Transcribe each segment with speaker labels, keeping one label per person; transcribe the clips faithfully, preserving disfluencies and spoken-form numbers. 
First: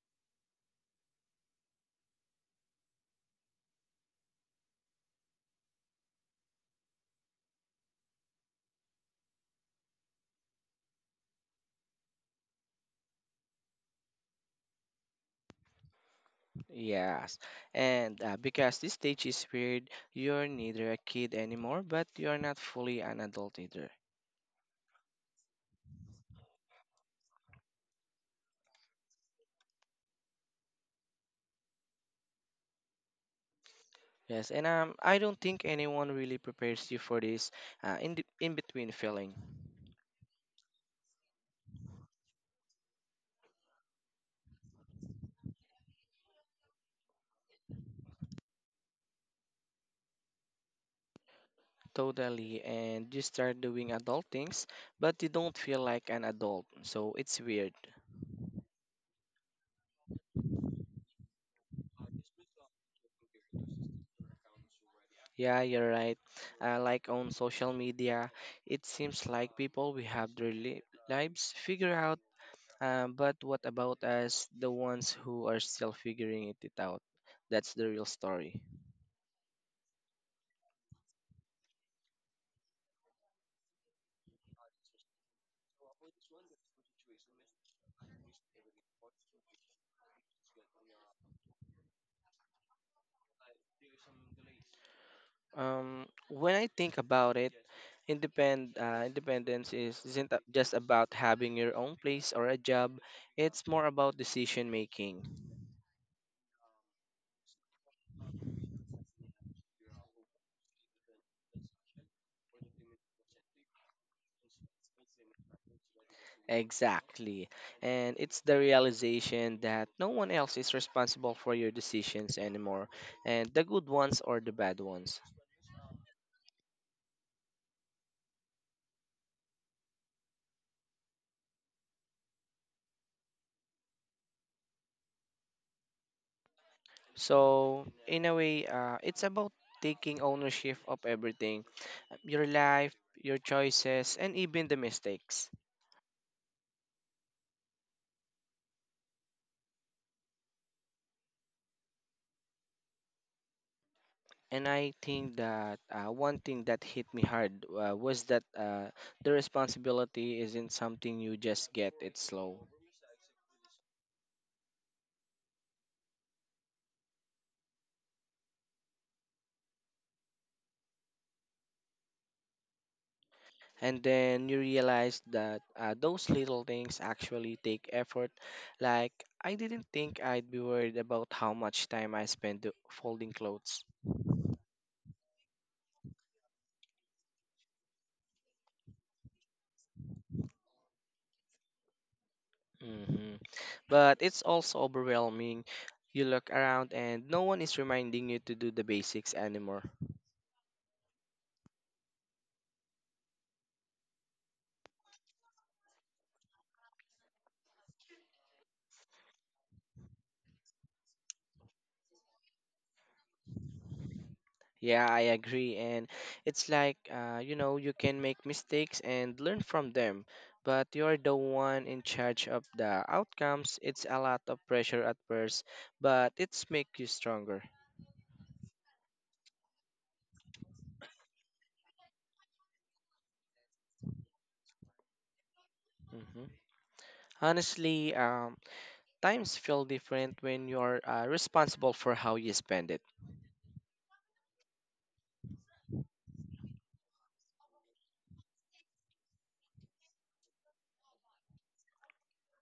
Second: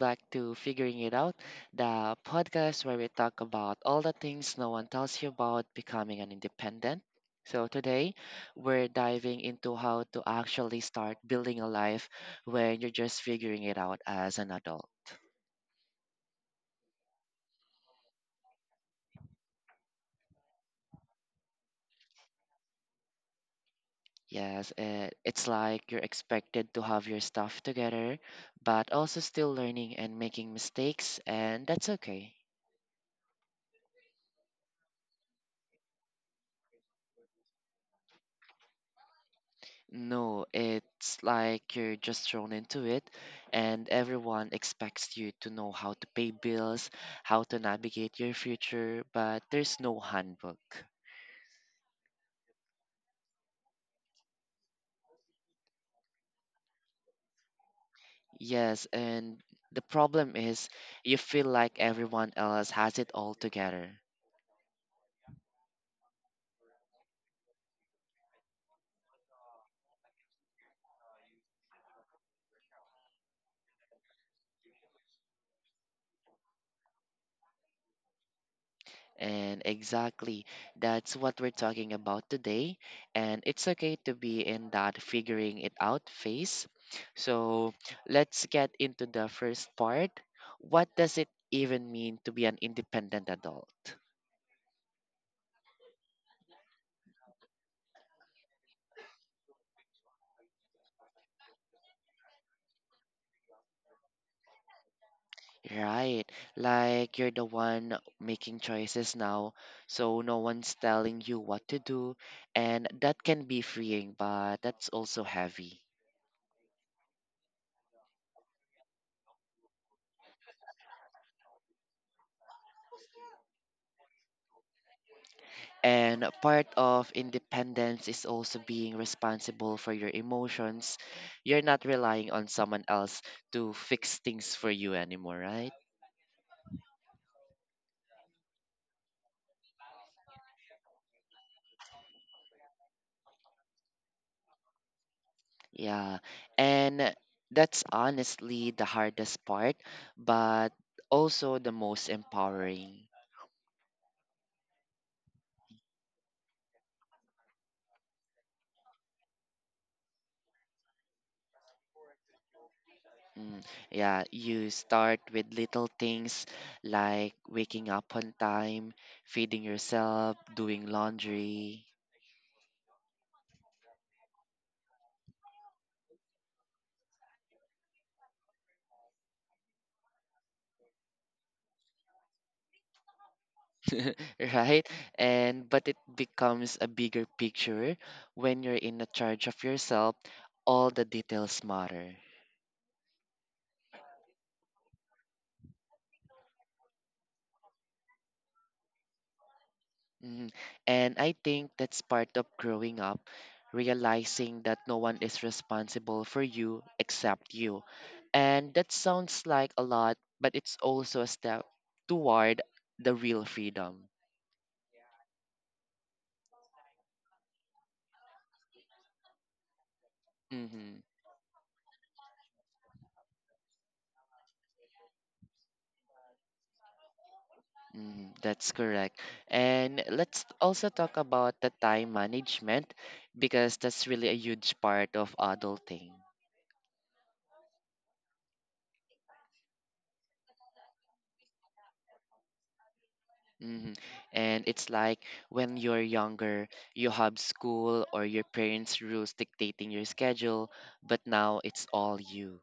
Speaker 1: back to Figuring It Out, the podcast where we talk about all the things no one tells you about becoming an independent. So, today we're diving into how to actually start building a life when you're just figuring it out as an adult.
Speaker 2: Yes, and uh, because this stage is weird, you're neither a kid anymore, but you're not fully an adult either.
Speaker 1: Yes, uh, it's like you're expected to have your stuff together, but also still learning and making mistakes, and that's okay.
Speaker 2: Yes, and um, I don't think anyone really prepares you for this uh, in the, in between feeling.
Speaker 1: No, it's like you're just thrown into it, and everyone expects you to know how to pay bills, how to navigate your future, but there's no handbook.
Speaker 2: Totally, and you start doing adult things, but you don't feel like an adult, so it's weird.
Speaker 1: Yes, and the problem is you feel like everyone else has it all together.
Speaker 2: Yeah, you're right. Uh, like on social media, it seems like people we have their li- lives figured out. Um, but what about us, the ones who are still figuring it it out? That's the real story.
Speaker 1: And exactly, that's what we're talking about today. And it's okay to be in that figuring it out phase. So let's get into the first part. What does it even mean to be an independent adult?
Speaker 2: Um, when I think about it, independ uh, independence is isn't a- just about having your own place or a job. It's more about decision making.
Speaker 1: Right, like you're the one making choices now, so no one's telling you what to do, and that can be freeing, but that's also heavy.
Speaker 2: Exactly. And it's the realization that no one else is responsible for your decisions anymore, and the good ones or the bad ones.
Speaker 1: And a part of independence is also being responsible for your emotions. You're not relying on someone else to fix things for you anymore, right?
Speaker 2: So, in a way, uh, it's about taking ownership of everything, your life, your choices, and even the mistakes.
Speaker 1: Yeah. And that's honestly the hardest part, but also the most empowering.
Speaker 2: And I think that uh, one thing that hit me hard uh, was that uh, the responsibility isn't something you just get, it's slow.
Speaker 1: Mm, yeah, you start with little things like waking up on time, feeding yourself, doing laundry.
Speaker 2: And then you realize that uh, those little things actually take effort. Like, I didn't think I'd be worried about how much time I spend do- folding clothes.
Speaker 1: Right? And but it becomes a bigger picture when you're in the charge of yourself, all the details matter.
Speaker 2: Mhm. But it's also overwhelming. You look around and no one is reminding you to do the basics anymore.
Speaker 1: Mhm. And I think that's part of growing up, realizing that no one is responsible for you except you. And that sounds like a lot, but it's also a step toward the real freedom.
Speaker 2: Yeah, I agree. And it's like, uh, you know, you can make mistakes and learn from them, but
Speaker 1: Hmm.
Speaker 2: you're the one in charge of the outcomes. It's a lot of pressure at first, but it's make you stronger.
Speaker 1: Mm, that's correct. And let's also talk about the time management because that's really a huge part of adulting.
Speaker 2: Mhm. Honestly, um, times feel different when you're uh, responsible for how you spend it.
Speaker 1: hmm And it's like when you're younger, you have school or your parents' rules dictating your schedule, but now it's all you.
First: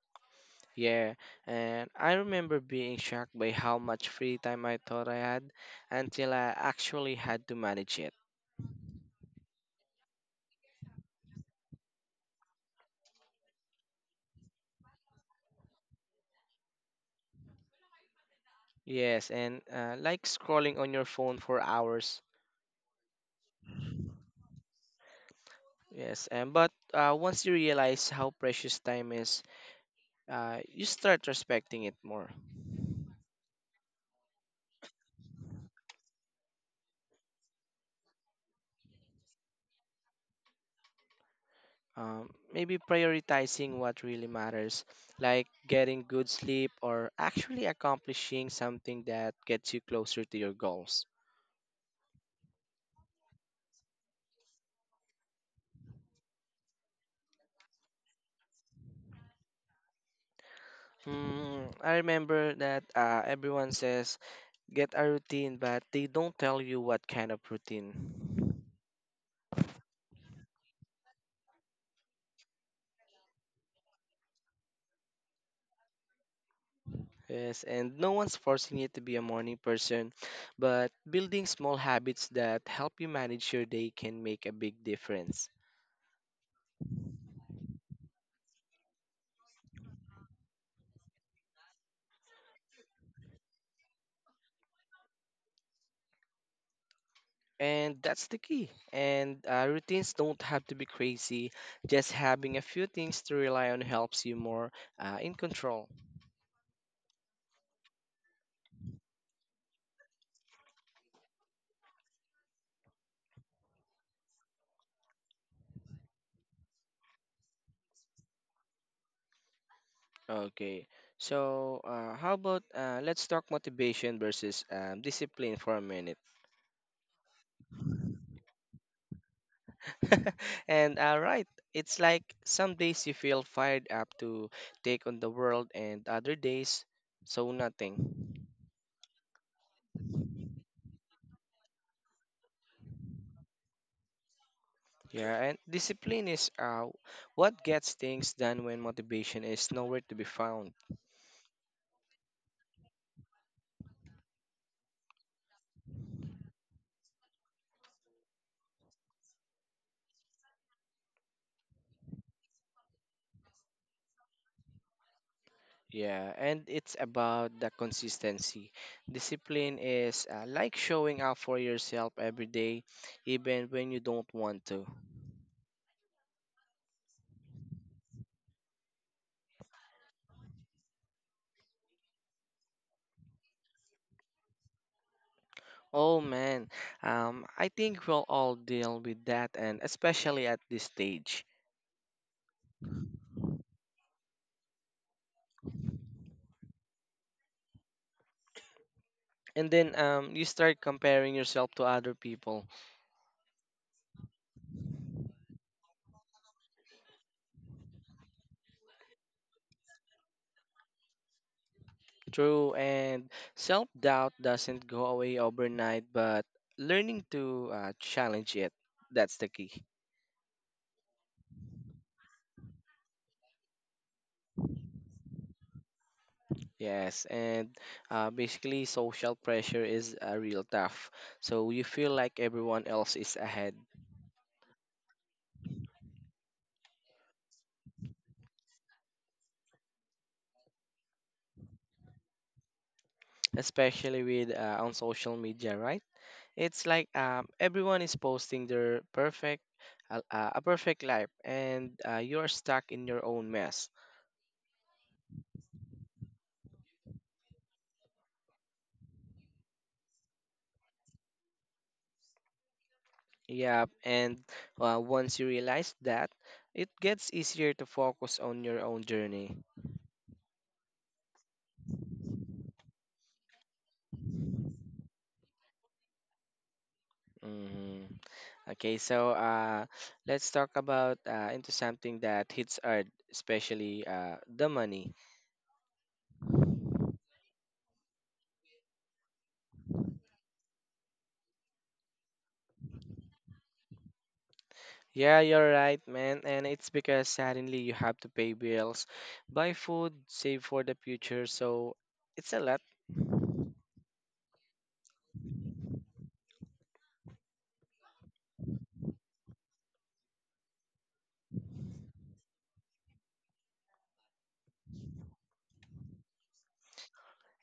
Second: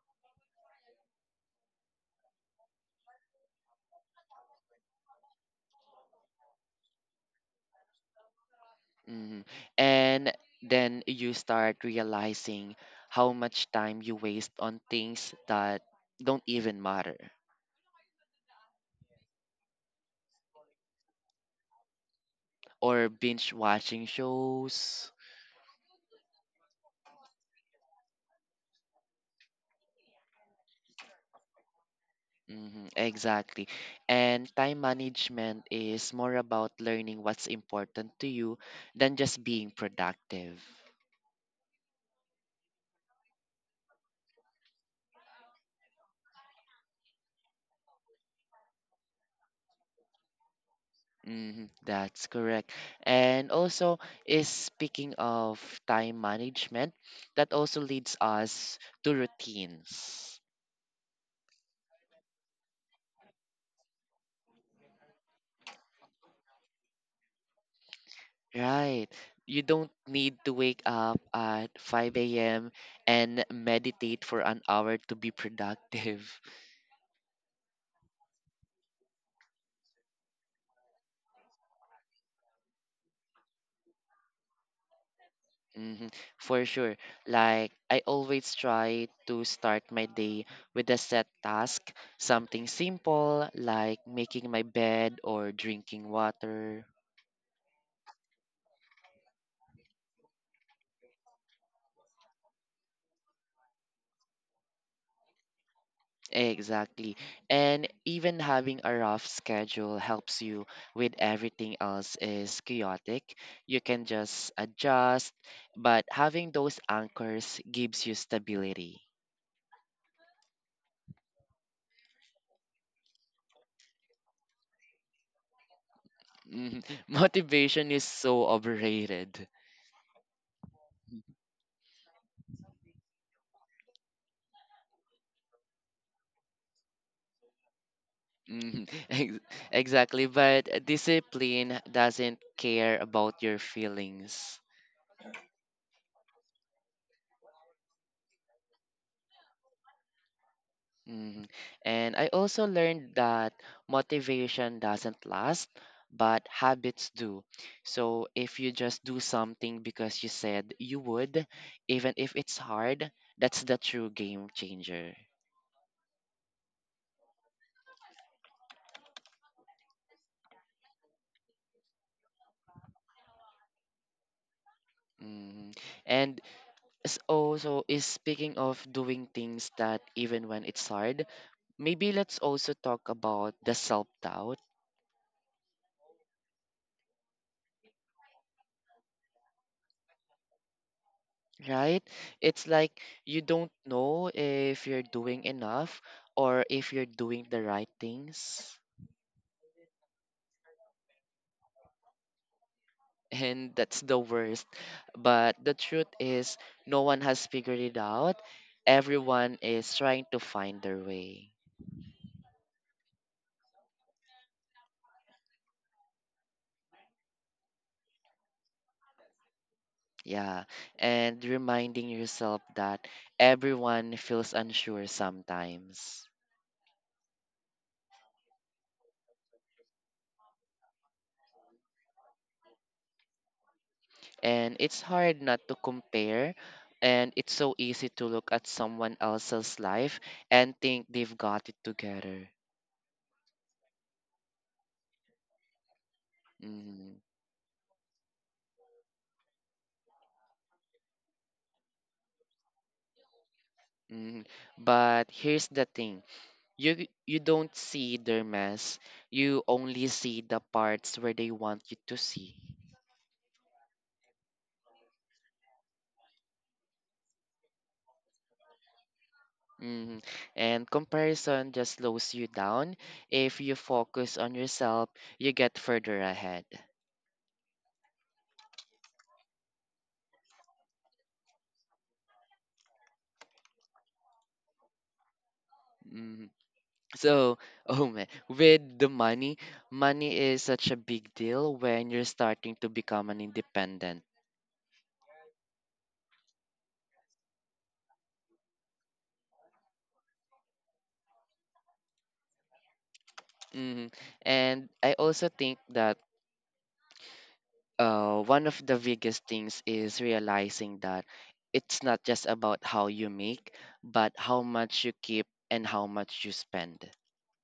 Speaker 2: Yeah, and I remember being shocked by how much free time I thought I had until I actually had to manage it.
Speaker 1: hmm And then you start realizing how much time you waste on things that don't even matter
Speaker 2: Yes, and uh, like scrolling on your phone for hours.
Speaker 1: or binge watching shows.
Speaker 2: Yes, and but uh, once you realize how precious time is, uh, you start respecting it more.
Speaker 1: Hmm, exactly. And time management is more about learning what's important to you than just being productive.
Speaker 2: Um, maybe prioritizing what really matters, like getting good sleep or actually accomplishing something that gets you closer to your goals.
Speaker 1: Hmm, that's correct. And also, is speaking of time management, that also leads us to routines.
Speaker 2: Mm, I remember that uh, everyone says get a routine, but they don't tell you what kind of routine.
Speaker 1: Right. You don't need to wake up at five a m and meditate for an hour to be productive.
Speaker 2: Yes, and no one's forcing you to be a morning person, but building small habits that help you manage your day can make a big difference.
Speaker 1: Hmm. For sure. Like, I always try to start my day with a set task, something simple like making my bed or drinking water.
Speaker 2: And that's the key. And uh, routines don't have to be crazy. Just having a few things to rely on helps you more uh, in control.
Speaker 1: Exactly. And even having a rough schedule helps you with everything else is chaotic. You can just adjust, but having those anchors gives you stability.
Speaker 2: Okay. So, uh, how about uh, let's talk motivation versus um, discipline for a minute.
Speaker 1: Mhm. Motivation is so overrated.
Speaker 2: and uh, right, it's like some days you feel fired up to take on the world, and other days, so nothing.
Speaker 1: Mhm. Ex- Exactly, but discipline doesn't care about your feelings.
Speaker 2: Yeah, and discipline is uh, what gets things done when motivation is nowhere to be found.
Speaker 1: Mhm. And I also learned that motivation doesn't last, but habits do. So if you just do something because you said you would, even if it's hard, that's the true game changer.
Speaker 2: Yeah, and it's about the consistency. Discipline is uh, like showing up for yourself every day, even when you don't want to.
Speaker 1: Mhm. And s- also is speaking of doing things that even when it's hard, maybe let's also talk about the self doubt.
Speaker 2: Oh man, um, I think we'll all deal with that, and especially at this stage.
Speaker 1: Right? It's like you don't know if you're doing enough or if you're doing the right things.
Speaker 2: And then um, you start comparing yourself to other people.
Speaker 1: And that's the worst. But the truth is, no one has figured it out. Everyone is trying to find their way.
Speaker 2: True, and self doubt doesn't go away overnight, but learning to uh, challenge it, that's the key.
Speaker 1: Yeah. And reminding yourself that everyone feels unsure sometimes.
Speaker 2: Yes, and uh, basically, social pressure is uh, real tough. So you feel like everyone else is ahead,
Speaker 1: And it's hard not to compare, and it's so easy to look at someone else's life and think they've got it together.
Speaker 2: especially with uh, on social media, right? It's like
Speaker 1: Hmm.
Speaker 2: um, everyone is posting their perfect. A, a perfect life, and uh, you're stuck in your own mess.
Speaker 1: Hmm. But here's the thing, you you don't see their mess, you only see the parts where they want you to see.
Speaker 2: Yeah, and uh, once you realize that, it gets easier to focus on your own journey.
Speaker 1: Hmm. And comparison just slows you down. If you focus on yourself, you get further ahead.
Speaker 2: Hmm Okay, so uh, let's talk about uh, into something that hits hard, especially uh, the money.
Speaker 1: Mm-hmm. So, oh man, with the money, money is such a big deal when you're starting to become an independent.
Speaker 2: Yeah, you're right, man, and it's because suddenly you have to pay bills, buy food, save for the future, so it's a lot.
Speaker 1: hmm And I also think that uh, one of the biggest things is realizing that it's not just about how you make, but how much you keep and how much you spend.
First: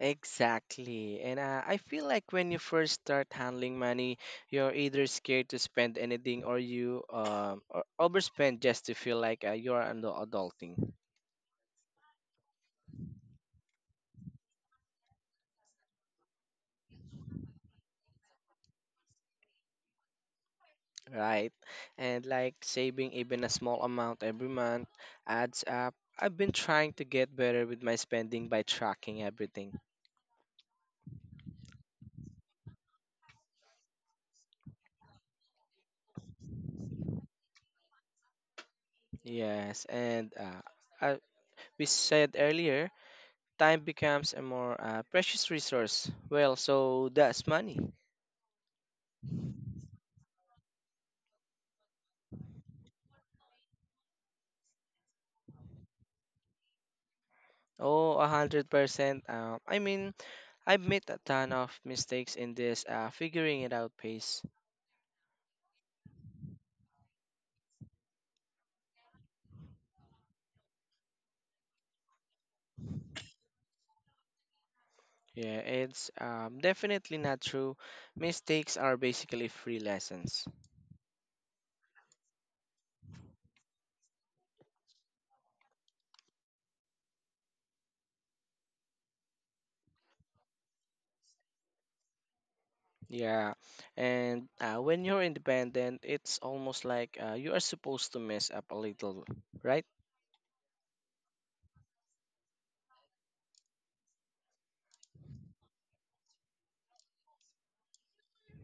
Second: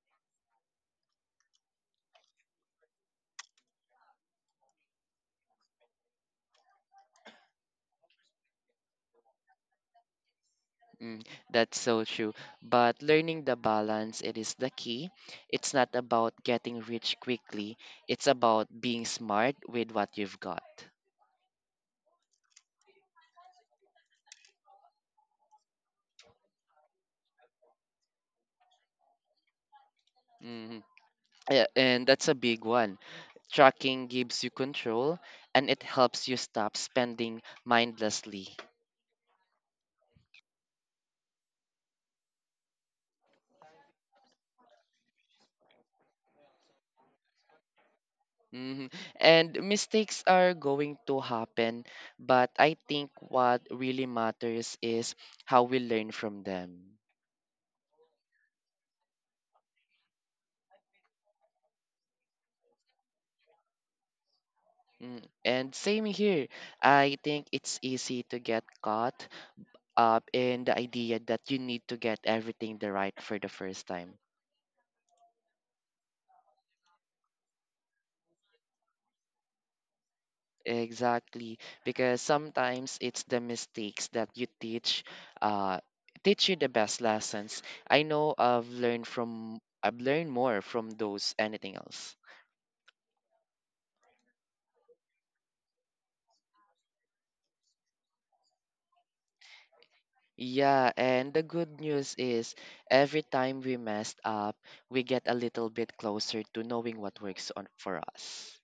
Speaker 2: Exactly. And uh, I feel like when you first start handling money, you're either scared to spend anything or you um or overspend just to feel like uh, you're an adulting,
Speaker 1: Mm, that's so true. But learning the balance, it is the key. It's not about getting rich quickly. It's about being smart with what you've got.
Speaker 2: right? And like saving even a small amount every month adds up. I've been trying to get better with my spending by tracking everything.
Speaker 1: Hmm. Yeah, and that's a big one. Tracking gives you control and it helps you stop spending mindlessly.
Speaker 2: Yes, and uh, I, we said earlier, time becomes a more uh, precious resource. Well, so that's money.
Speaker 1: hmm And mistakes are going to happen, but I think what really matters is how we learn from them.
Speaker 2: Oh, one hundred percent. Um, I mean, I've made a ton of mistakes in this uh, figuring it out pace.
Speaker 1: Mm, and same here. I think it's easy to get caught up in the idea that you need to get everything the right for the first time.
Speaker 2: Yeah, it's um, definitely not true. Mistakes are basically free lessons.
Speaker 1: Exactly, because sometimes it's the mistakes that you teach, uh, teach you the best lessons. I know I've learned from, I've learned more from those anything else.
Speaker 2: Yeah, and uh, when you're independent, it's almost like uh, you are supposed to mess up a little, right?
Speaker 1: Yeah, and the good news is every time we messed up, we get a little bit closer to knowing what works on for us.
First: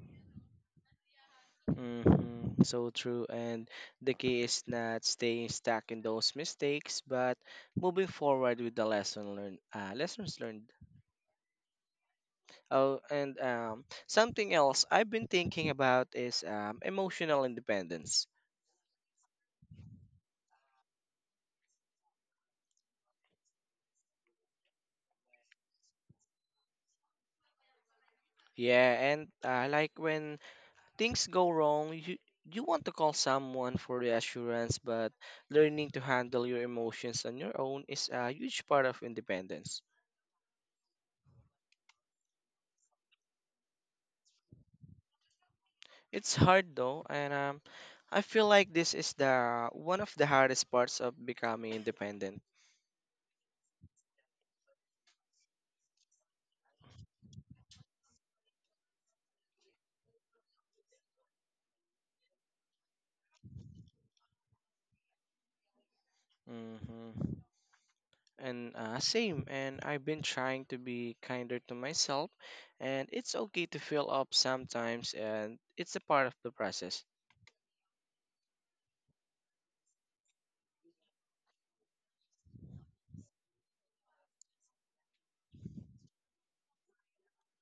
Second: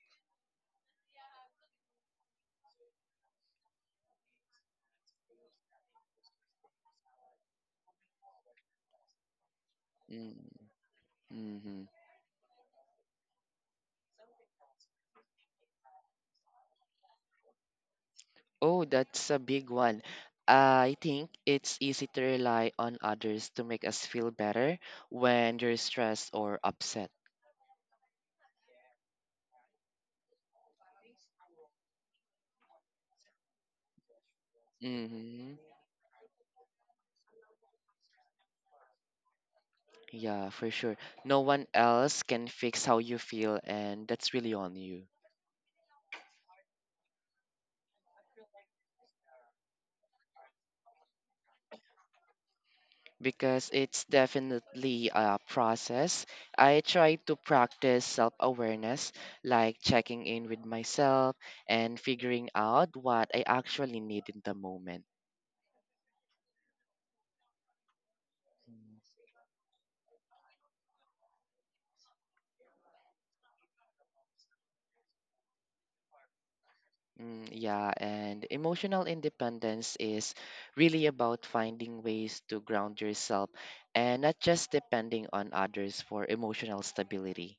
Speaker 2: hmm So true. And the key is not staying stuck in those mistakes, but moving forward with the lesson learned, uh,
Speaker 1: Mm,
Speaker 2: lessons learned.
Speaker 1: mm-hmm.
Speaker 2: Oh, and um, something else I've been thinking about is um, emotional independence.
Speaker 1: Oh, that's a big one. I think it's easy to rely on others to make us feel better when you're stressed or upset.
Speaker 2: Yeah, and uh, like when things go wrong, you you want to call someone for reassurance, but
Speaker 1: Hmm.
Speaker 2: learning to handle your emotions on your own is a huge part of independence.
Speaker 1: Yeah, for sure. No one else can fix how you feel, and that's really on you.
Speaker 2: It's hard though, and um, I feel like this is the one of the hardest parts of becoming independent.
Speaker 1: Because it's definitely a process. I try to practice self awareness, like checking in with myself and figuring out what I actually need in the moment.
Speaker 2: Hmm And uh, same, and I've been trying to be kinder to myself, and it's okay to feel up sometimes, and it's a part of the process.
Speaker 1: Mm, yeah, and emotional independence is really about finding ways to ground yourself and not just depending on others for emotional stability.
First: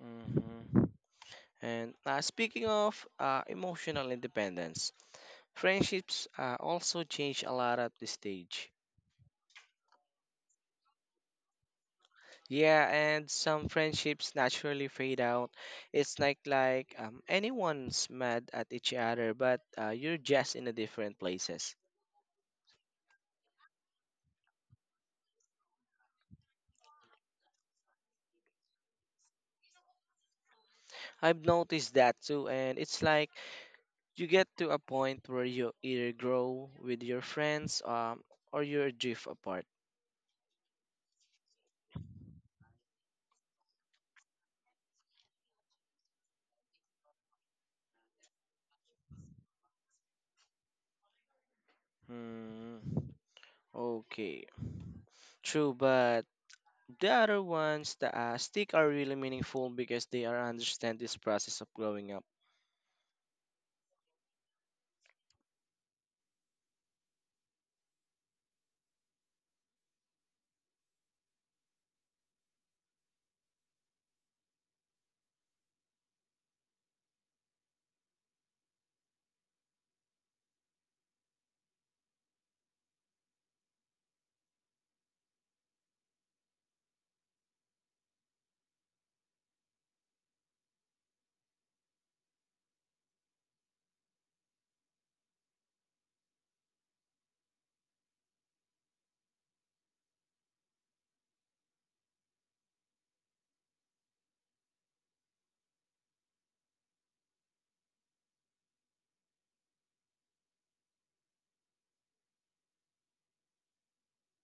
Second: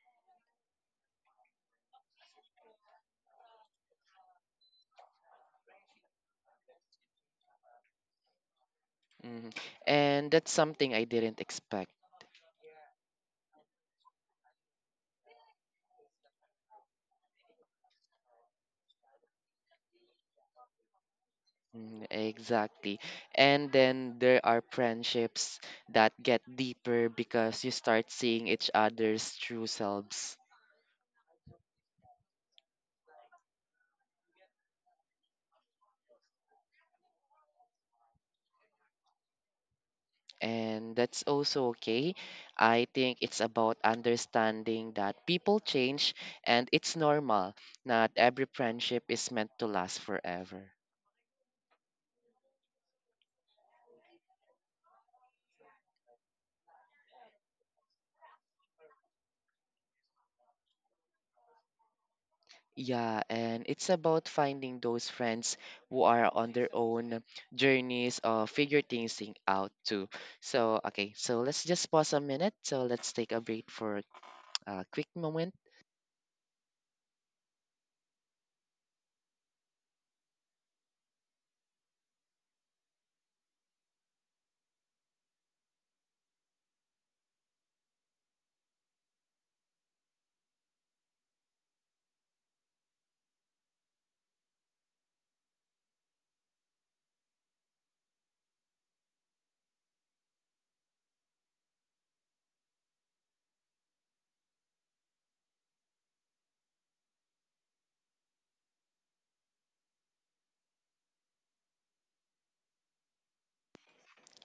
Speaker 2: Hmm And uh, speaking of uh, emotional independence, friendships uh, also change a lot at this stage.
Speaker 1: Mhm. And that's something I didn't expect.
Speaker 2: Yeah, and some friendships naturally fade out. It's like like um, anyone's mad at each other, but uh, you're just in a different places.
Speaker 1: Mm, exactly. And then there are friendships that get deeper because you start seeing each other's true selves.
Speaker 2: I've noticed that too, and it's like, you get to a point where you either grow with your friends um, or you drift apart.
Speaker 1: And that's also okay. I think it's about understanding that people change and it's normal. Not every friendship is meant to last forever.
Speaker 2: Hmm. Okay. True, but the other ones that uh, stick are really meaningful because they are understand this process of growing up.
Speaker 1: Yeah, and it's about finding those friends who are on their own journeys or figure things thing out too. So, okay, so let's just pause a minute. So, let's take a break for a quick moment.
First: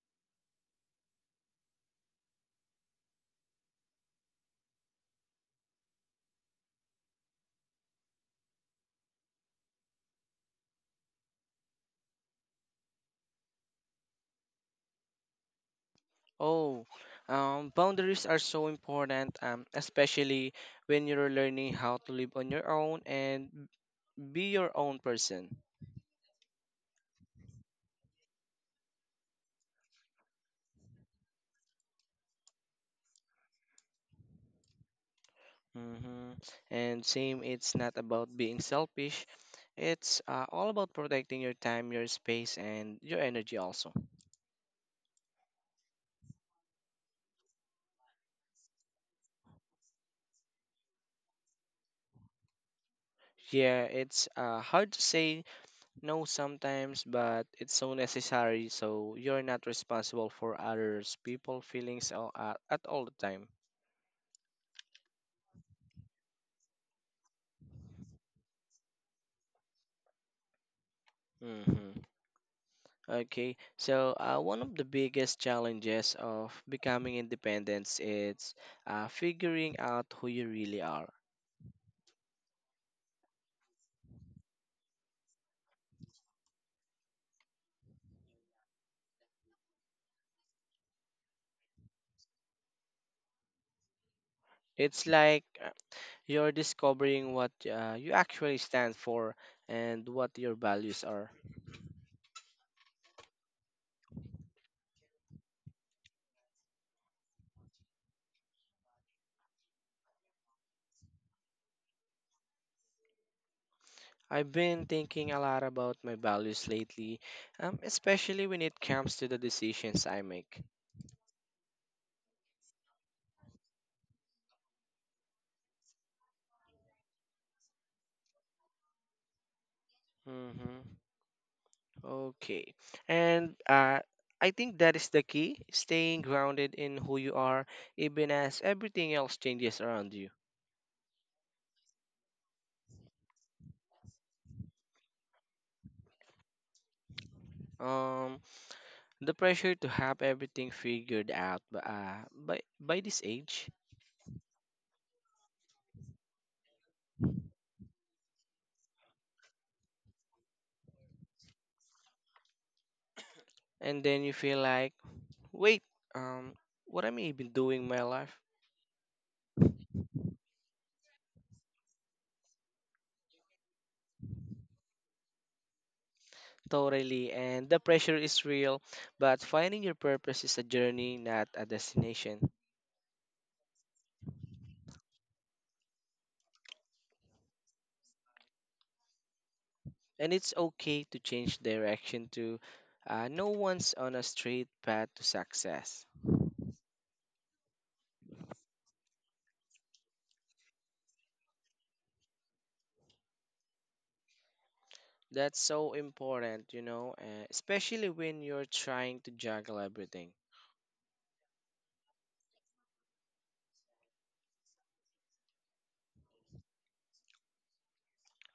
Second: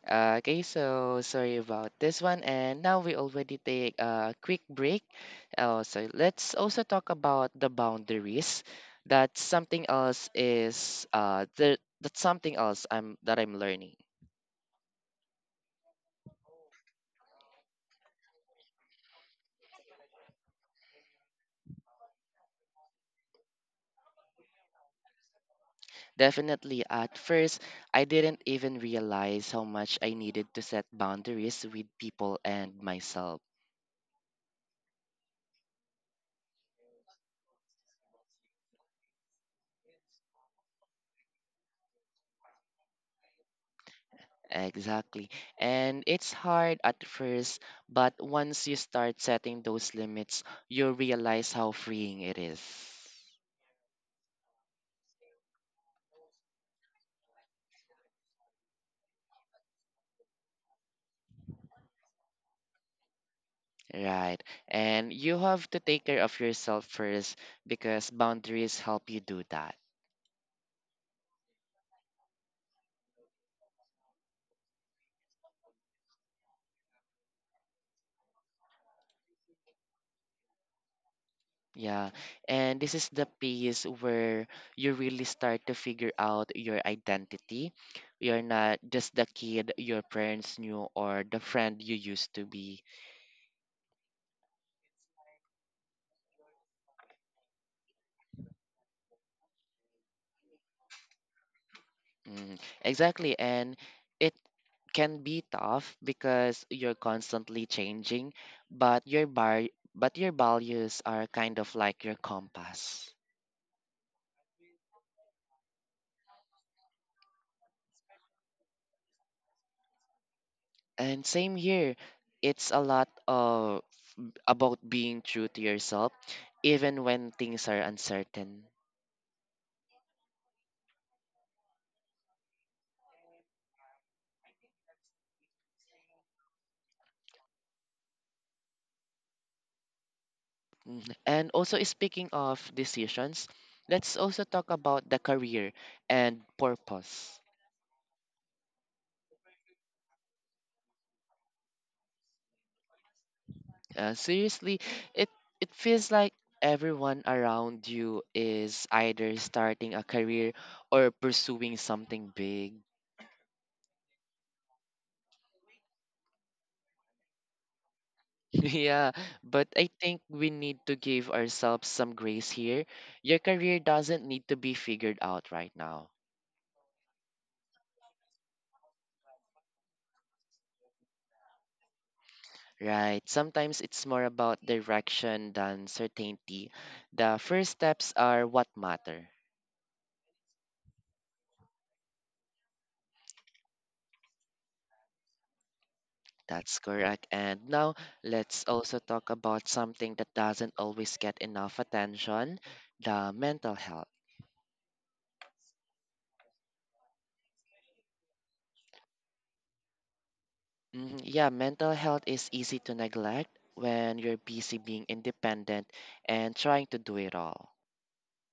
Speaker 1: Okay, so sorry about this one. And now we already take a quick break. Uh, so let's also talk about the boundaries. That something else is uh the that's something else I'm that I'm learning.
Speaker 2: Oh, um, boundaries are so important, um, especially when you're learning how to live on your own and be your own person.
Speaker 1: Definitely at first I didn't even realize how much I needed to set boundaries with people and myself.
Speaker 2: Mm-hmm. And same, it's not about being selfish. It's uh, all about protecting your time, your space, and your energy also.
Speaker 1: Exactly. And it's hard at first, but once you start setting those limits, you realize how freeing it is.
Speaker 2: Yeah, it's uh, hard to say no sometimes, but it's so necessary. So you're not responsible for others, people, feelings all, uh, at all the time.
Speaker 1: Right. And you have to take care of yourself first because boundaries help you do that.
Speaker 2: Mm-hmm. Okay, so uh, one of the biggest challenges of becoming independent is uh, figuring out who you really are.
Speaker 1: Yeah. And this is the piece where you really start to figure out your identity. You're not just the kid your parents knew or the friend you used to be.
Speaker 2: It's like uh, you're discovering what uh, you actually stand for and what your values are.
Speaker 1: Mm, exactly. And it can be tough because you're constantly changing, but your bar but your values are kind of like your compass.
Speaker 2: I've been thinking a lot about my values lately, um, especially when it comes to the decisions I make.
Speaker 1: And same here, it's a lot of about being true to yourself even when things are uncertain.
Speaker 2: Mm-hmm. Okay. And uh, I think that is the key, staying grounded in who you are, even as everything else changes around you.
Speaker 1: Mm, and also speaking of decisions, let's also talk about the career and purpose.
Speaker 2: Um, the pressure to have everything figured out b- uh, by, by this age,
Speaker 1: Uh, seriously, it it feels like everyone around you is either starting a career or pursuing something big.
Speaker 2: and then you feel like, wait, um, what am I even doing in my life?
Speaker 1: Yeah, but I think we need to give ourselves some grace here. Your career doesn't need to be figured out right now.
Speaker 2: Totally, and the pressure is real, but finding your purpose is a journey, not a destination.
Speaker 1: Right. Sometimes it's more about direction than certainty. The first steps are what matter.
Speaker 2: And it's okay to change direction to, uh, no one's on a straight path to success.
Speaker 1: That's correct. And now let's also talk about something that doesn't always get enough attention, the mental health.
Speaker 2: That's so important, you know, uh, especially when you're trying to juggle everything.
Speaker 1: Hmm. Yeah, mental health is easy to neglect when you're busy being independent and trying to do it all.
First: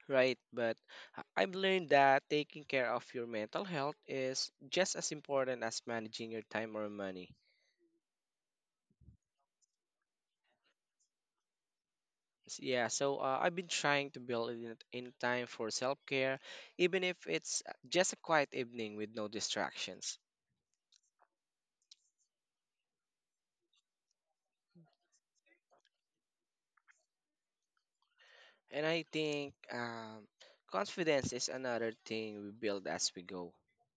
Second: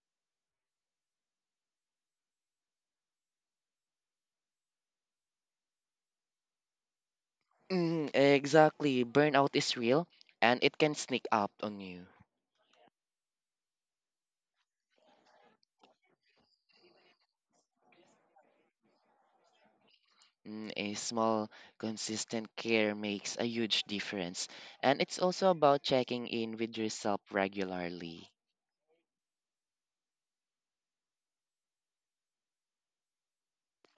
Speaker 2: Right, but I- I've learned that taking care of your mental health is just as important as managing your time or money.
Speaker 1: Mm, exactly. Burnout is real and it can sneak up on you.
Speaker 2: S- Yeah, so uh, I've been trying to build in, in time for self care, even if it's uh, just a quiet evening with no distractions.
Speaker 1: Mm, a small, consistent care makes a huge difference. And it's also about checking in with yourself regularly.
Speaker 2: And I think um, confidence is another thing we build as we go.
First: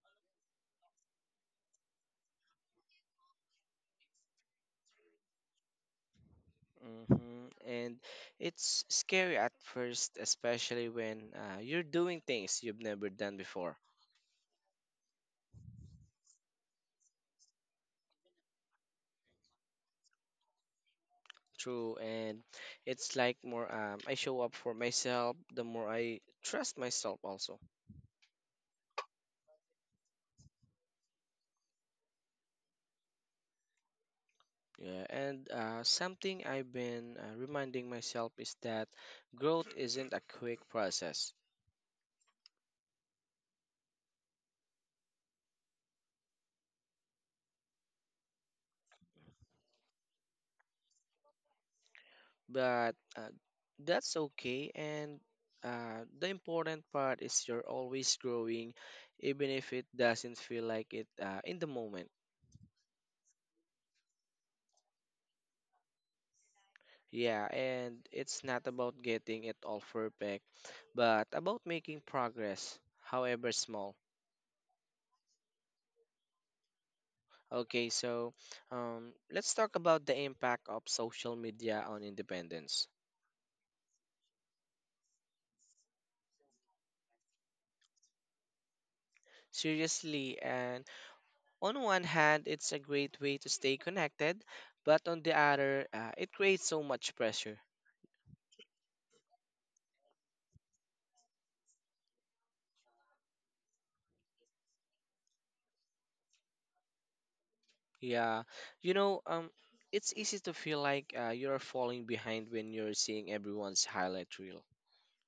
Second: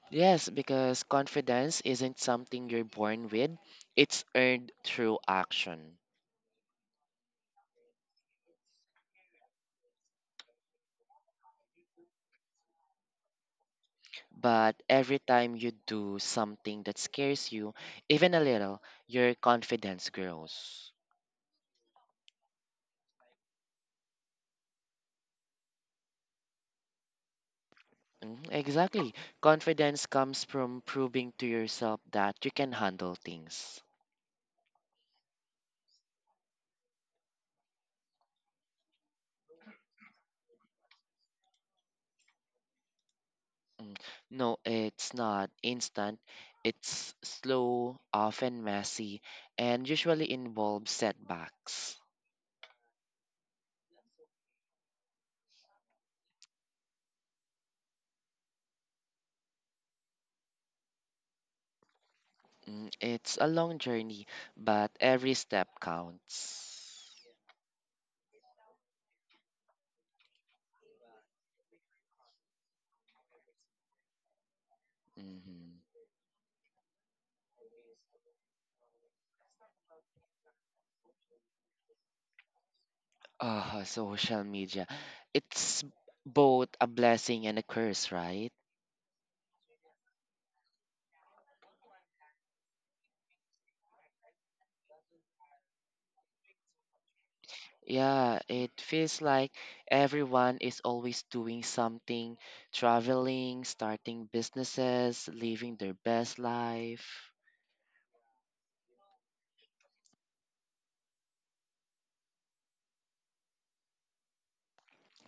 Speaker 1: Yes, because confidence isn't something you're born with, it's earned through action.
Speaker 2: Hmm And it's scary at first, especially when uh, you're doing things you've never done before.
Speaker 1: But every time you do something that scares you, even a little, your confidence grows.
Speaker 2: True, and it's like more um, I show up for myself, the more I trust myself also.
Speaker 1: Mhm, exactly. Confidence comes from proving to yourself that you can handle things.
Speaker 2: Yeah, and uh, something I've been uh, reminding myself is that growth isn't a quick process,
Speaker 1: Mm, no, it's not instant. It's slow, often messy, and usually involves setbacks.
Speaker 2: but uh, that's okay. And uh, the important part is you're always growing, even if it doesn't feel like it uh, in the moment.
Speaker 1: Mm, it's a long journey, but every step counts.
Speaker 2: Yeah, and it's not about getting it all perfect, but about making progress, however small.
Speaker 1: hmm
Speaker 2: Okay, so um, let's talk about the impact of social media on independence.
Speaker 1: Ah, social media. It's both a blessing and a curse, right?
Speaker 2: Seriously, and on one hand, it's a great way to stay connected, but on the other, uh, it creates so much pressure.
Speaker 1: Yeah, it feels like everyone is always doing something, traveling, starting businesses, living their best life.
Speaker 2: Yeah, you know, um, it's easy to feel like uh, you're falling behind when you're seeing everyone's highlight reel.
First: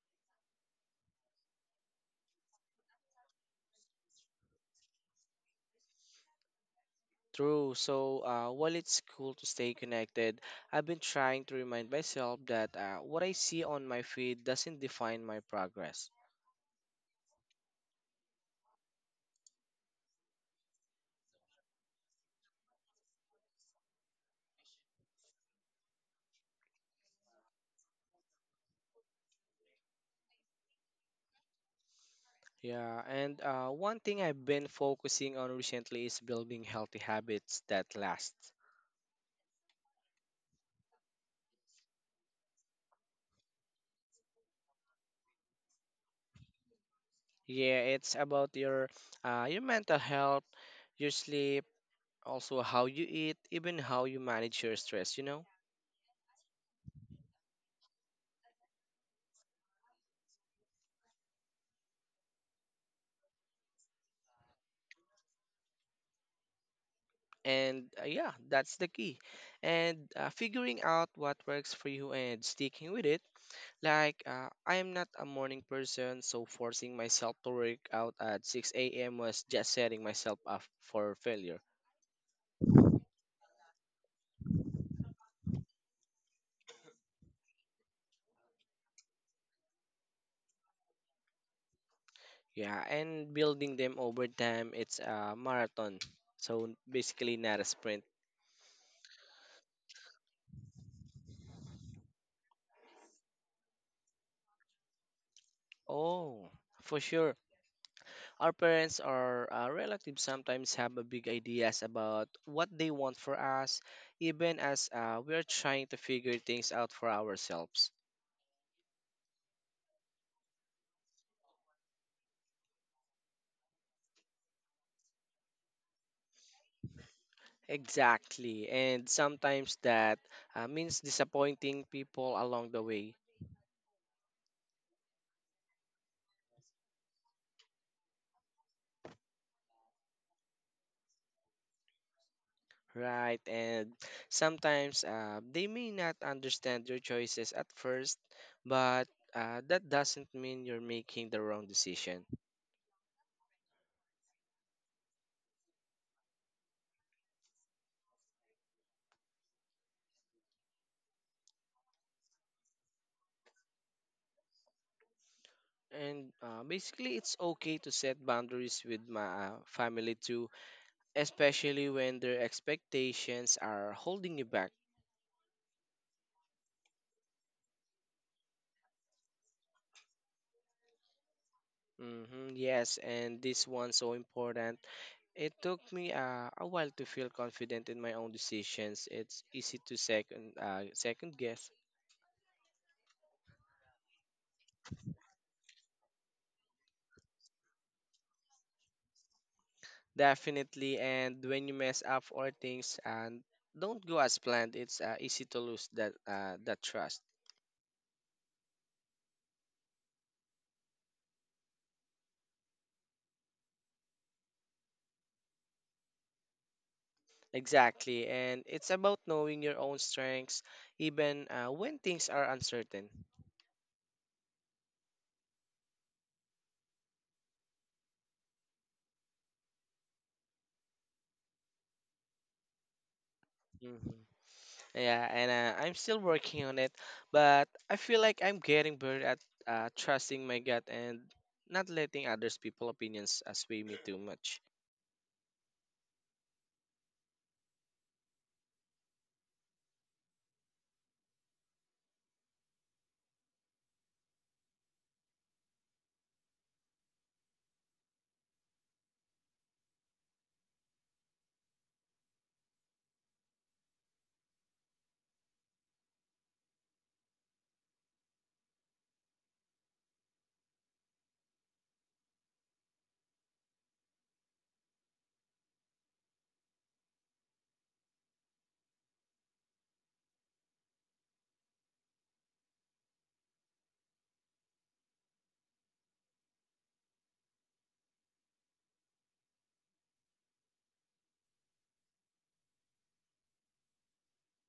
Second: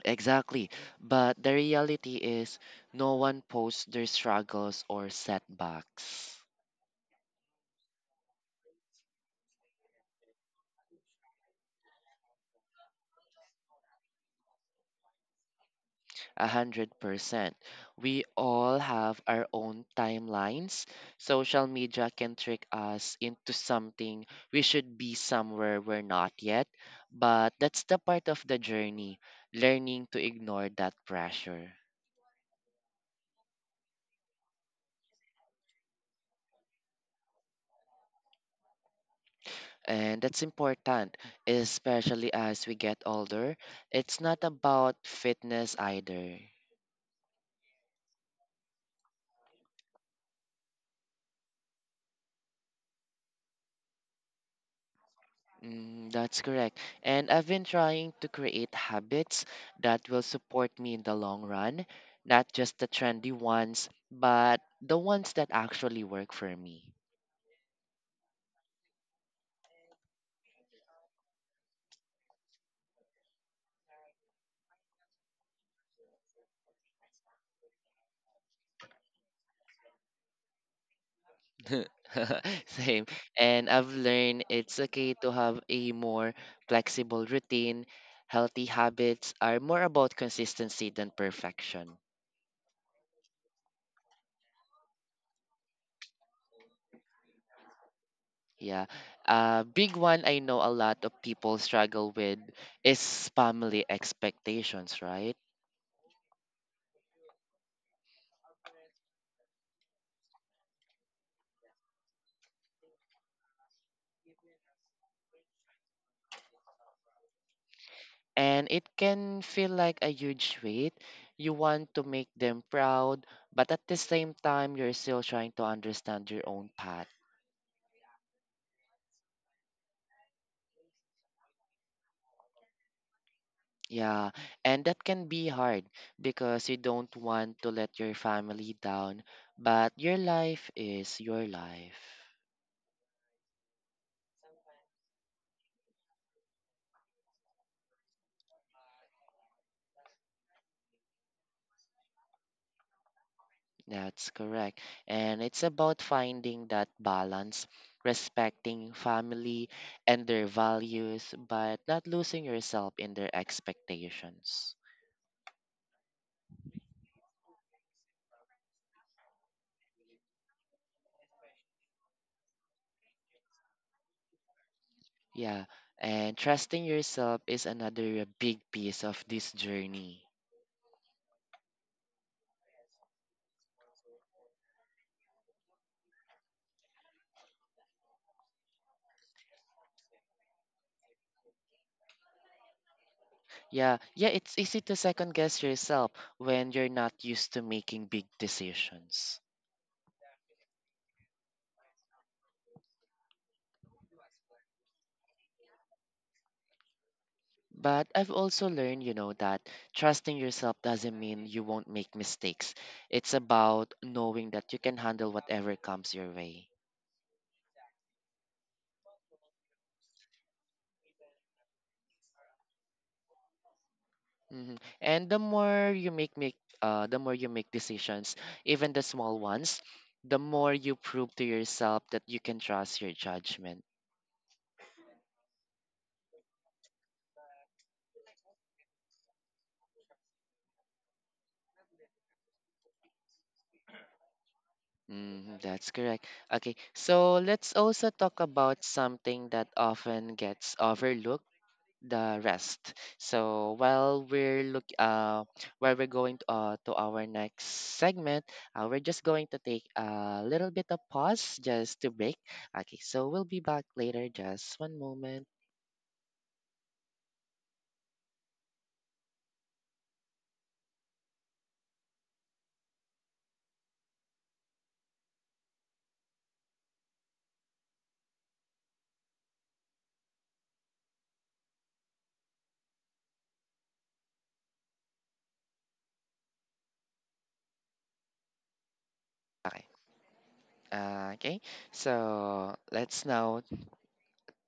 Speaker 1: Exactly. But the reality is, no one posts their struggles or setbacks.
Speaker 2: True. So uh, while it's cool to stay connected, I've been trying to remind myself that uh, what I see on my feed doesn't define my progress.
Speaker 1: A hundred percent. We all have our own timelines. Social media can trick us into something we should be somewhere we're not yet, but that's the part of the journey, learning to ignore that pressure.
Speaker 2: Yeah, and uh, one thing I've been focusing on recently is building healthy habits that last.
Speaker 1: And that's important, especially as we get older. It's not about fitness either.
Speaker 2: Yeah, it's about your uh, your mental health, your sleep, also how you eat, even how you manage your stress, you know?
Speaker 1: Mm, that's correct. And I've been trying to create habits that will support me in the long run, not just the trendy ones, but the ones that actually work for me.
Speaker 2: And uh, yeah, that's the key. And uh, figuring out what works for you and sticking with it. Like, uh, I am not a morning person, so forcing myself to work out at six a m was just setting myself up for failure.
Speaker 1: Same. And I've learned it's okay to have a more flexible routine. Healthy habits are more about consistency than perfection.
Speaker 2: Yeah, and building them over time, it's a marathon. So basically, not a sprint.
Speaker 1: Yeah. A big one I know a lot of people struggle with is family expectations, right?
Speaker 2: Oh, for sure. Our parents or uh, relatives sometimes have a big ideas about what they want for us, even as uh, we are trying to figure things out for ourselves.
Speaker 1: And it can feel like a huge weight. You want to make them proud, but at the same time, you're still trying to understand your own path.
Speaker 2: Exactly, and sometimes that uh, means disappointing people along the way,
Speaker 1: Yeah, and that can be hard because you don't want to let your family down, but your life is your life.
Speaker 2: right? And sometimes uh, they may not understand your choices at first, but uh, that doesn't mean you're making the wrong decision.
Speaker 1: That's correct. And it's about finding that balance, respecting family and their values, but not losing yourself in their expectations.
Speaker 2: And uh, basically, it's okay to set boundaries with my uh, family too especially when their expectations are holding you back.
Speaker 1: Yeah, and trusting yourself is another big piece of this journey.
Speaker 2: Hmm, yes, and this one's so important. It took me uh, a while to feel confident in my own decisions. It's easy to second uh, second guess.
Speaker 1: Yeah, yeah, it's easy to second guess yourself when you're not used to making big decisions.
Speaker 2: Definitely. And when you mess up or things and don't go as planned, it's uh, easy to lose that uh, that trust.
Speaker 1: But I've also learned, you know, that trusting yourself doesn't mean you won't make mistakes. It's about knowing that you can handle whatever comes your way.
Speaker 2: Exactly, and it's about knowing your own strengths, even uh, when things are uncertain.
Speaker 1: Mhm. And the more you make make uh the more you make decisions, even the small ones, the more you prove to yourself that you can trust your judgment.
Speaker 2: Hmm. Yeah, and uh, I'm still working on it, but I feel like I'm getting better at uh, trusting my gut and not letting others people opinions uh, sway me too much.
Speaker 1: Mm, that's correct. Okay, so let's also talk about something that often gets overlooked, the rest. So while we're look uh while we're going to, uh, to our next segment, uh, we're just going to take a little bit of pause just to break. Okay, so we'll be back later. Just one moment. Okay. Uh, okay. So let's now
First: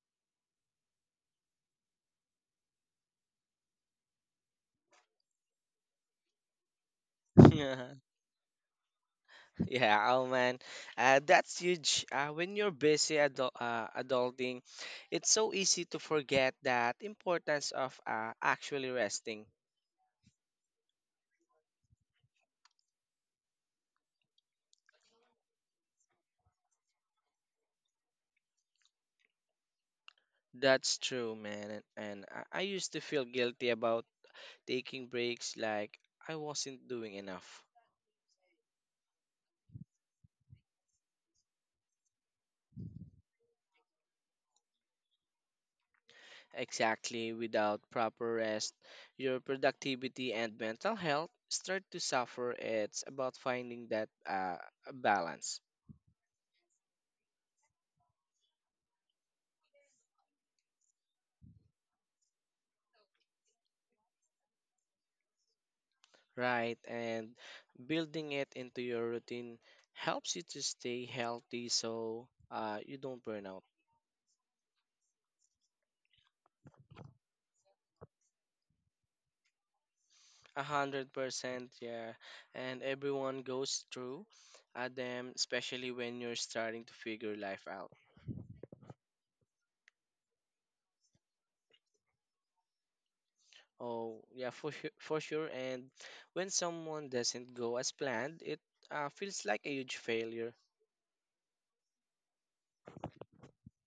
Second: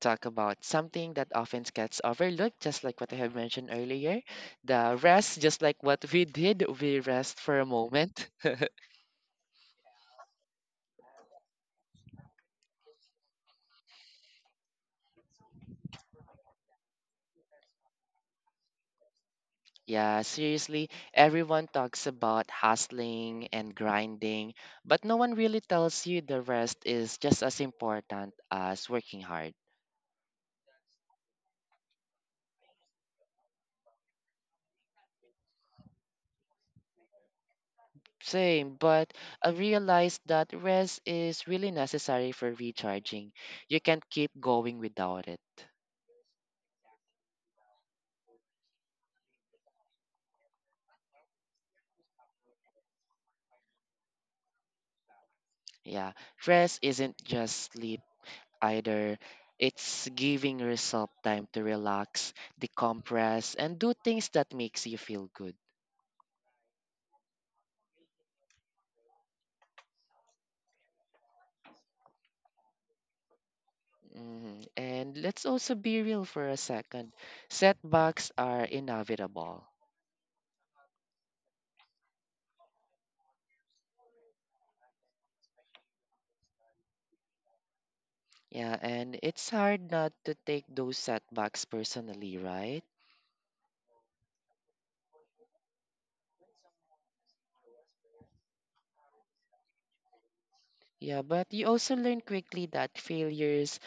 Speaker 1: talk about something that often gets overlooked, just like what I have mentioned earlier. The rest, just like what we did, we rest for a moment.
Speaker 2: Yeah, oh man, uh, that's huge. Uh, when you're busy adul- uh, adulting, it's so easy to forget that importance of uh, actually resting.
Speaker 1: Yeah, seriously, everyone talks about hustling and grinding, but no one really tells you the rest is just as important as working hard.
Speaker 2: That's true, man. And, and I I used to feel guilty about taking breaks, like I wasn't doing enough.
Speaker 1: Same, but I realized that rest is really necessary for recharging. You can't keep going without it.
Speaker 2: Exactly, without proper rest, your productivity and mental health start to suffer. It's about finding that uh, balance,
Speaker 1: Yeah, rest isn't just sleep either. It's giving yourself time to relax, decompress, and do things that makes you feel good.
Speaker 2: right? And building it into your routine helps you to stay healthy so uh, you don't burn out.
Speaker 1: Mhm. And let's also be real for a second. Setbacks are inevitable.
Speaker 2: A hundred percent, yeah. And everyone goes through uh, them, especially when you're starting to figure life out.
Speaker 1: Yeah, and it's hard not to take those setbacks personally, right?
Speaker 2: Oh, yeah, for sure, for sure. And when someone doesn't go as planned, it uh, feels like a huge failure.
Speaker 1: Yeah, but you also learn quickly that failures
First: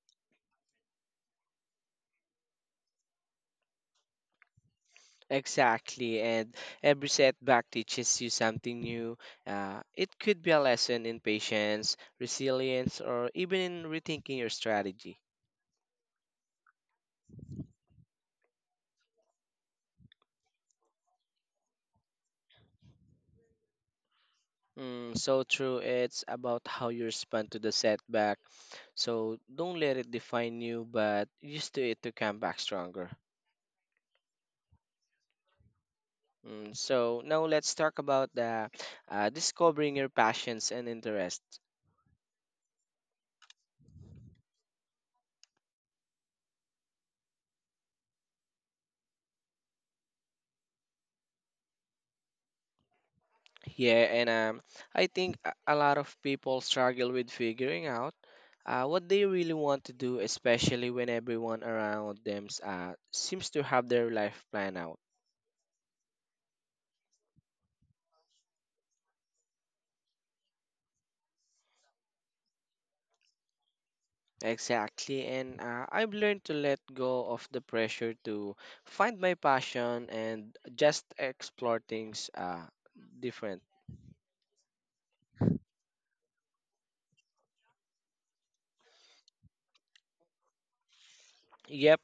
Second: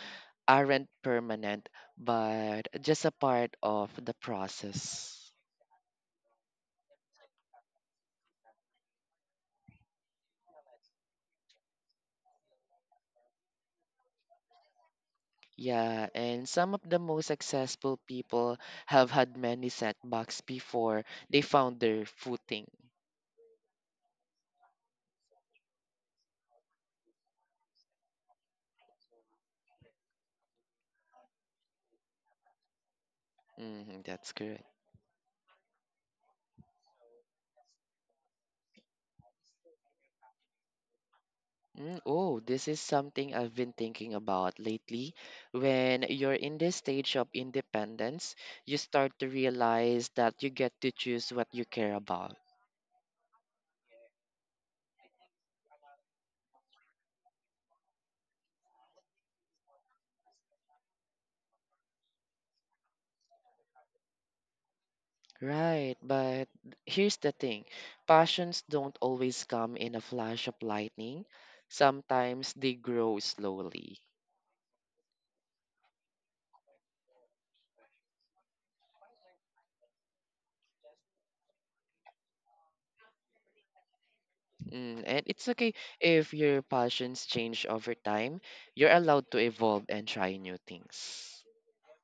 Speaker 1: aren't permanent, but just a part of the process.
Speaker 2: Exactly, and every setback teaches you something new. Uh, it could be a lesson in patience, resilience, or even in rethinking your strategy.
Speaker 1: Yeah, and some of the most successful people have had many setbacks before they found their footing.
Speaker 2: Mm, so true, it's about how you respond to the setback. So don't let it define you, but use to it to come back stronger.
Speaker 1: Mm, that's correct.
Speaker 2: Mm, so now let's talk about the uh, discovering your passions and interests.
Speaker 1: Mm, oh, this is something I've been thinking about lately. When you're in this stage of independence, you start to realize that you get to choose what you care about.
Speaker 2: Yeah, and um, I think a a lot of people struggle with figuring out uh, what they really want to do, especially when everyone around them uh, seems to have their life planned out.
Speaker 1: Right, but here's the thing, passions don't always come in a flash of lightning, sometimes they grow slowly.
Speaker 2: Exactly, and uh, I've learned to let go of the pressure to find my passion and just explore things uh, different.
Speaker 1: Mm, and it's okay if your passions change over time. You're allowed to evolve and try new things.
Speaker 2: Yep.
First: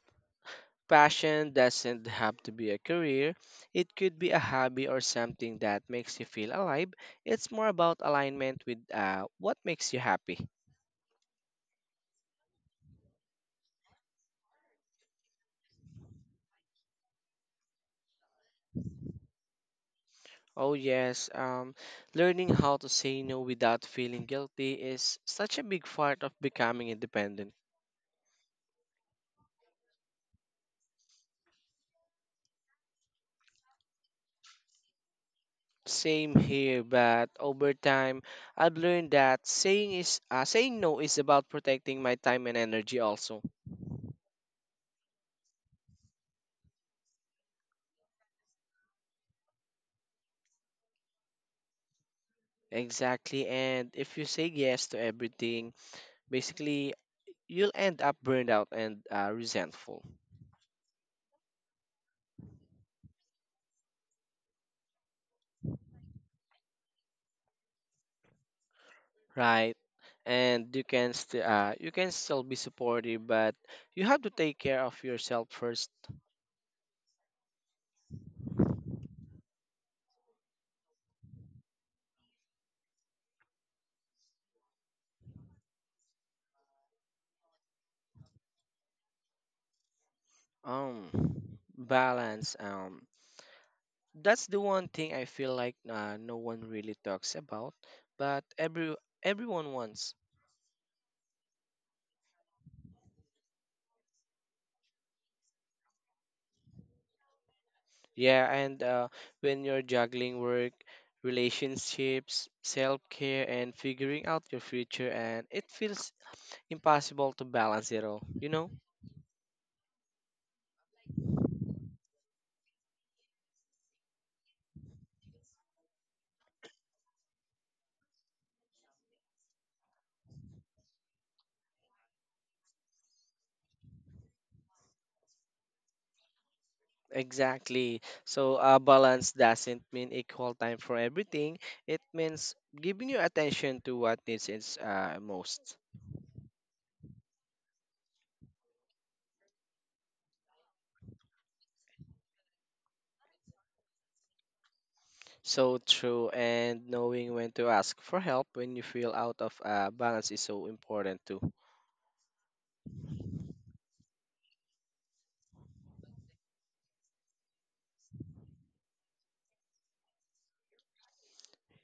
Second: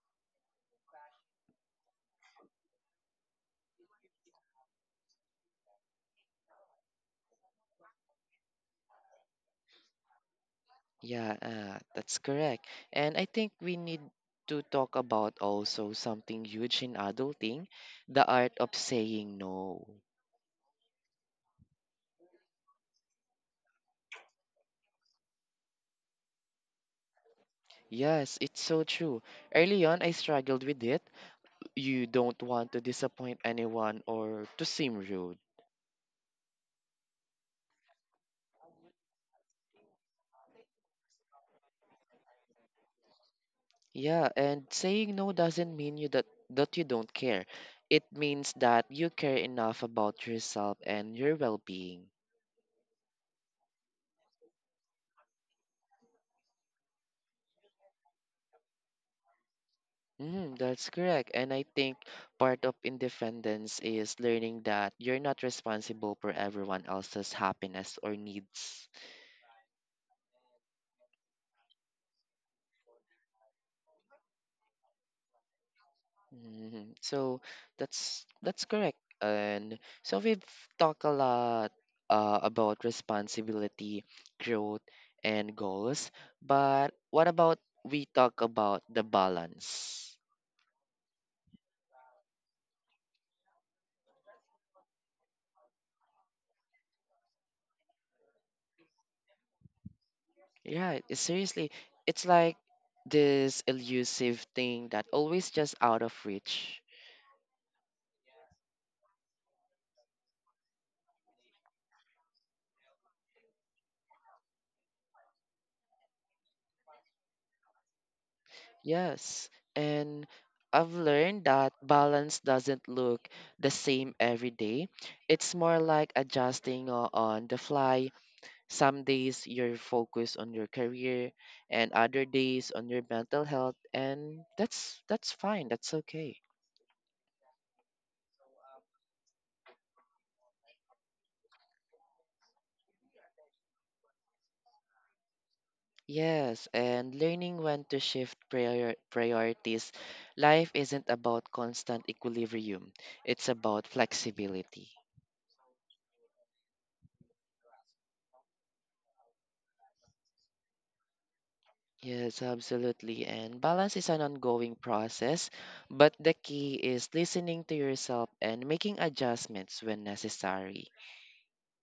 Speaker 2: Passion doesn't have to be a career. It could be a hobby or something that makes you feel alive. It's more about alignment with uh, what makes you happy.
Speaker 1: Yeah, uh, that's correct. And I think we need to talk about also something huge in adulting, the art of saying no.
Speaker 2: Oh, yes, um, learning how to say no without feeling guilty is such a big part of becoming independent.
Speaker 1: Yes, it's so true. Early on, I struggled with it. You don't want to disappoint anyone or to seem rude.
Speaker 2: Same here, but over time, I've learned that saying is uh, saying no is about protecting my time and energy also.
Speaker 1: Yeah, and saying no doesn't mean you that that you don't care. It means that you care enough about yourself and your well-being.
Speaker 2: Exactly, and if you say yes to everything, basically you'll end up burned out and uh, resentful,
Speaker 1: Mm, that's correct. And I think part of independence is learning that you're not responsible for everyone else's happiness or needs.
Speaker 2: right? And you can still uh, you can still be supportive, but you have to take care of yourself first.
Speaker 1: Mhm. So that's that's correct. And so we've talked a lot uh, about responsibility, growth, and goals. But what about we talk about the balance?
Speaker 2: Um, Balance. Um, that's the one thing I feel like uh, no one really talks about, but every everyone wants.
Speaker 1: Yeah, it- seriously, it's like this elusive thing that always just out of reach.
Speaker 2: Yeah, and uh, when you're juggling work, relationships, self care, and figuring out your future, and it feels impossible to balance it all. You know.
Speaker 1: Yes, and I've learned that balance doesn't look the same every day. It's more like adjusting o- on the fly. Some days you're focused on your career and other days on your mental health, and that's that's fine, that's okay.
Speaker 2: Exactly. So a balance doesn't mean equal time for everything. It means giving your attention to what needs it uh, most.
Speaker 1: Yes, and learning when to shift prior priorities. Life isn't about constant equilibrium. It's about flexibility.
Speaker 2: So true, and knowing when to ask for help when you feel out of uh, balance is so important too.
Speaker 1: Yes, absolutely. And balance is an ongoing process, but the key is listening to yourself and making adjustments when necessary.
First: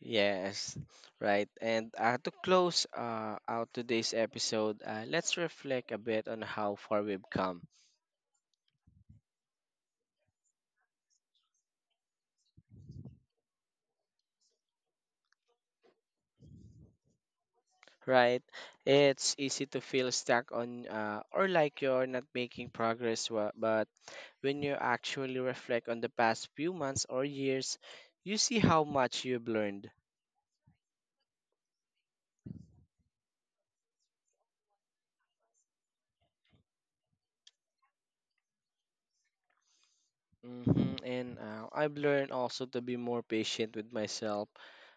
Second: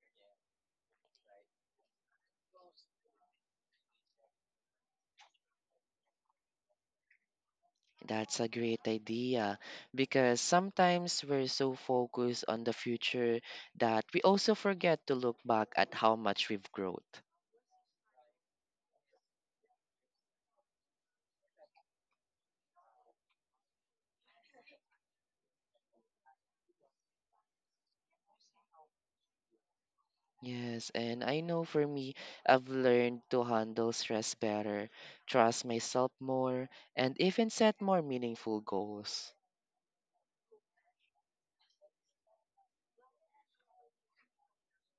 Speaker 2: Yes, right. And uh, to close uh, out today's episode, uh, let's reflect a bit on how far we've come.
Speaker 1: That's a great idea because sometimes we're so focused on the future that we also forget to look back at how much we've grown.
Speaker 2: Right? It's easy to feel stuck on uh, or like you're not making progress, wa- but when you actually reflect on the past few months or years, you see how much you've learned.
Speaker 1: Yes, and I know for me, I've learned to handle stress better, trust myself more, and even set more meaningful goals.
Speaker 2: Hmm. And uh, I've learned also to be more patient with myself,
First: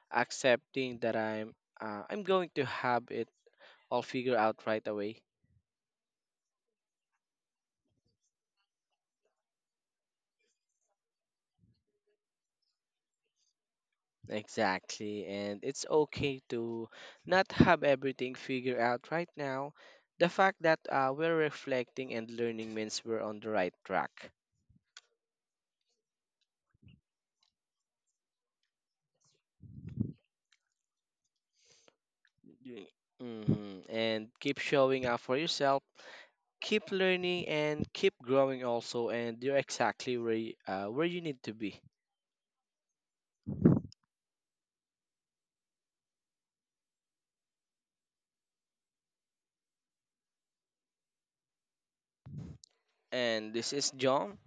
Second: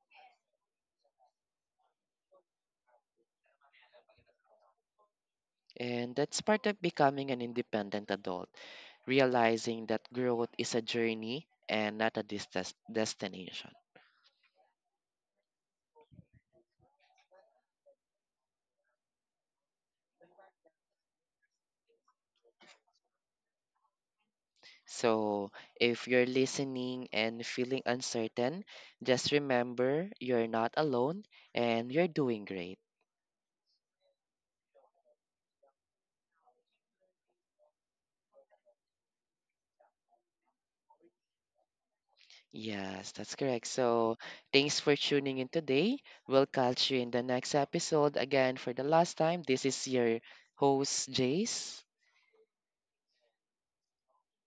Speaker 2: accepting that I'm uh, I'm going to have it all figured out right away.
Speaker 1: And that's part of becoming an independent adult, realizing that growth is a journey and not a dis- des- destination.
Speaker 2: Exactly, and it's okay to not have everything figured out right now. The fact that uh, we're reflecting and learning means we're on the right track.
Speaker 1: So, if you're listening and feeling uncertain, just remember you're not alone and you're doing great.
Speaker 2: Mm-hmm. And keep showing up for yourself keep learning and keep growing also and you're exactly where you, uh, where you need to be.
Speaker 1: Yes, that's correct. So, thanks for tuning in today. We'll catch you in the next episode. Again, for the last time, this is your host, Jace.
Speaker 2: And this is John.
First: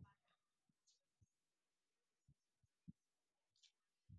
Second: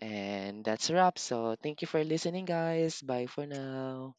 Speaker 1: And that's a wrap. So, thank you for listening, guys. Bye for now.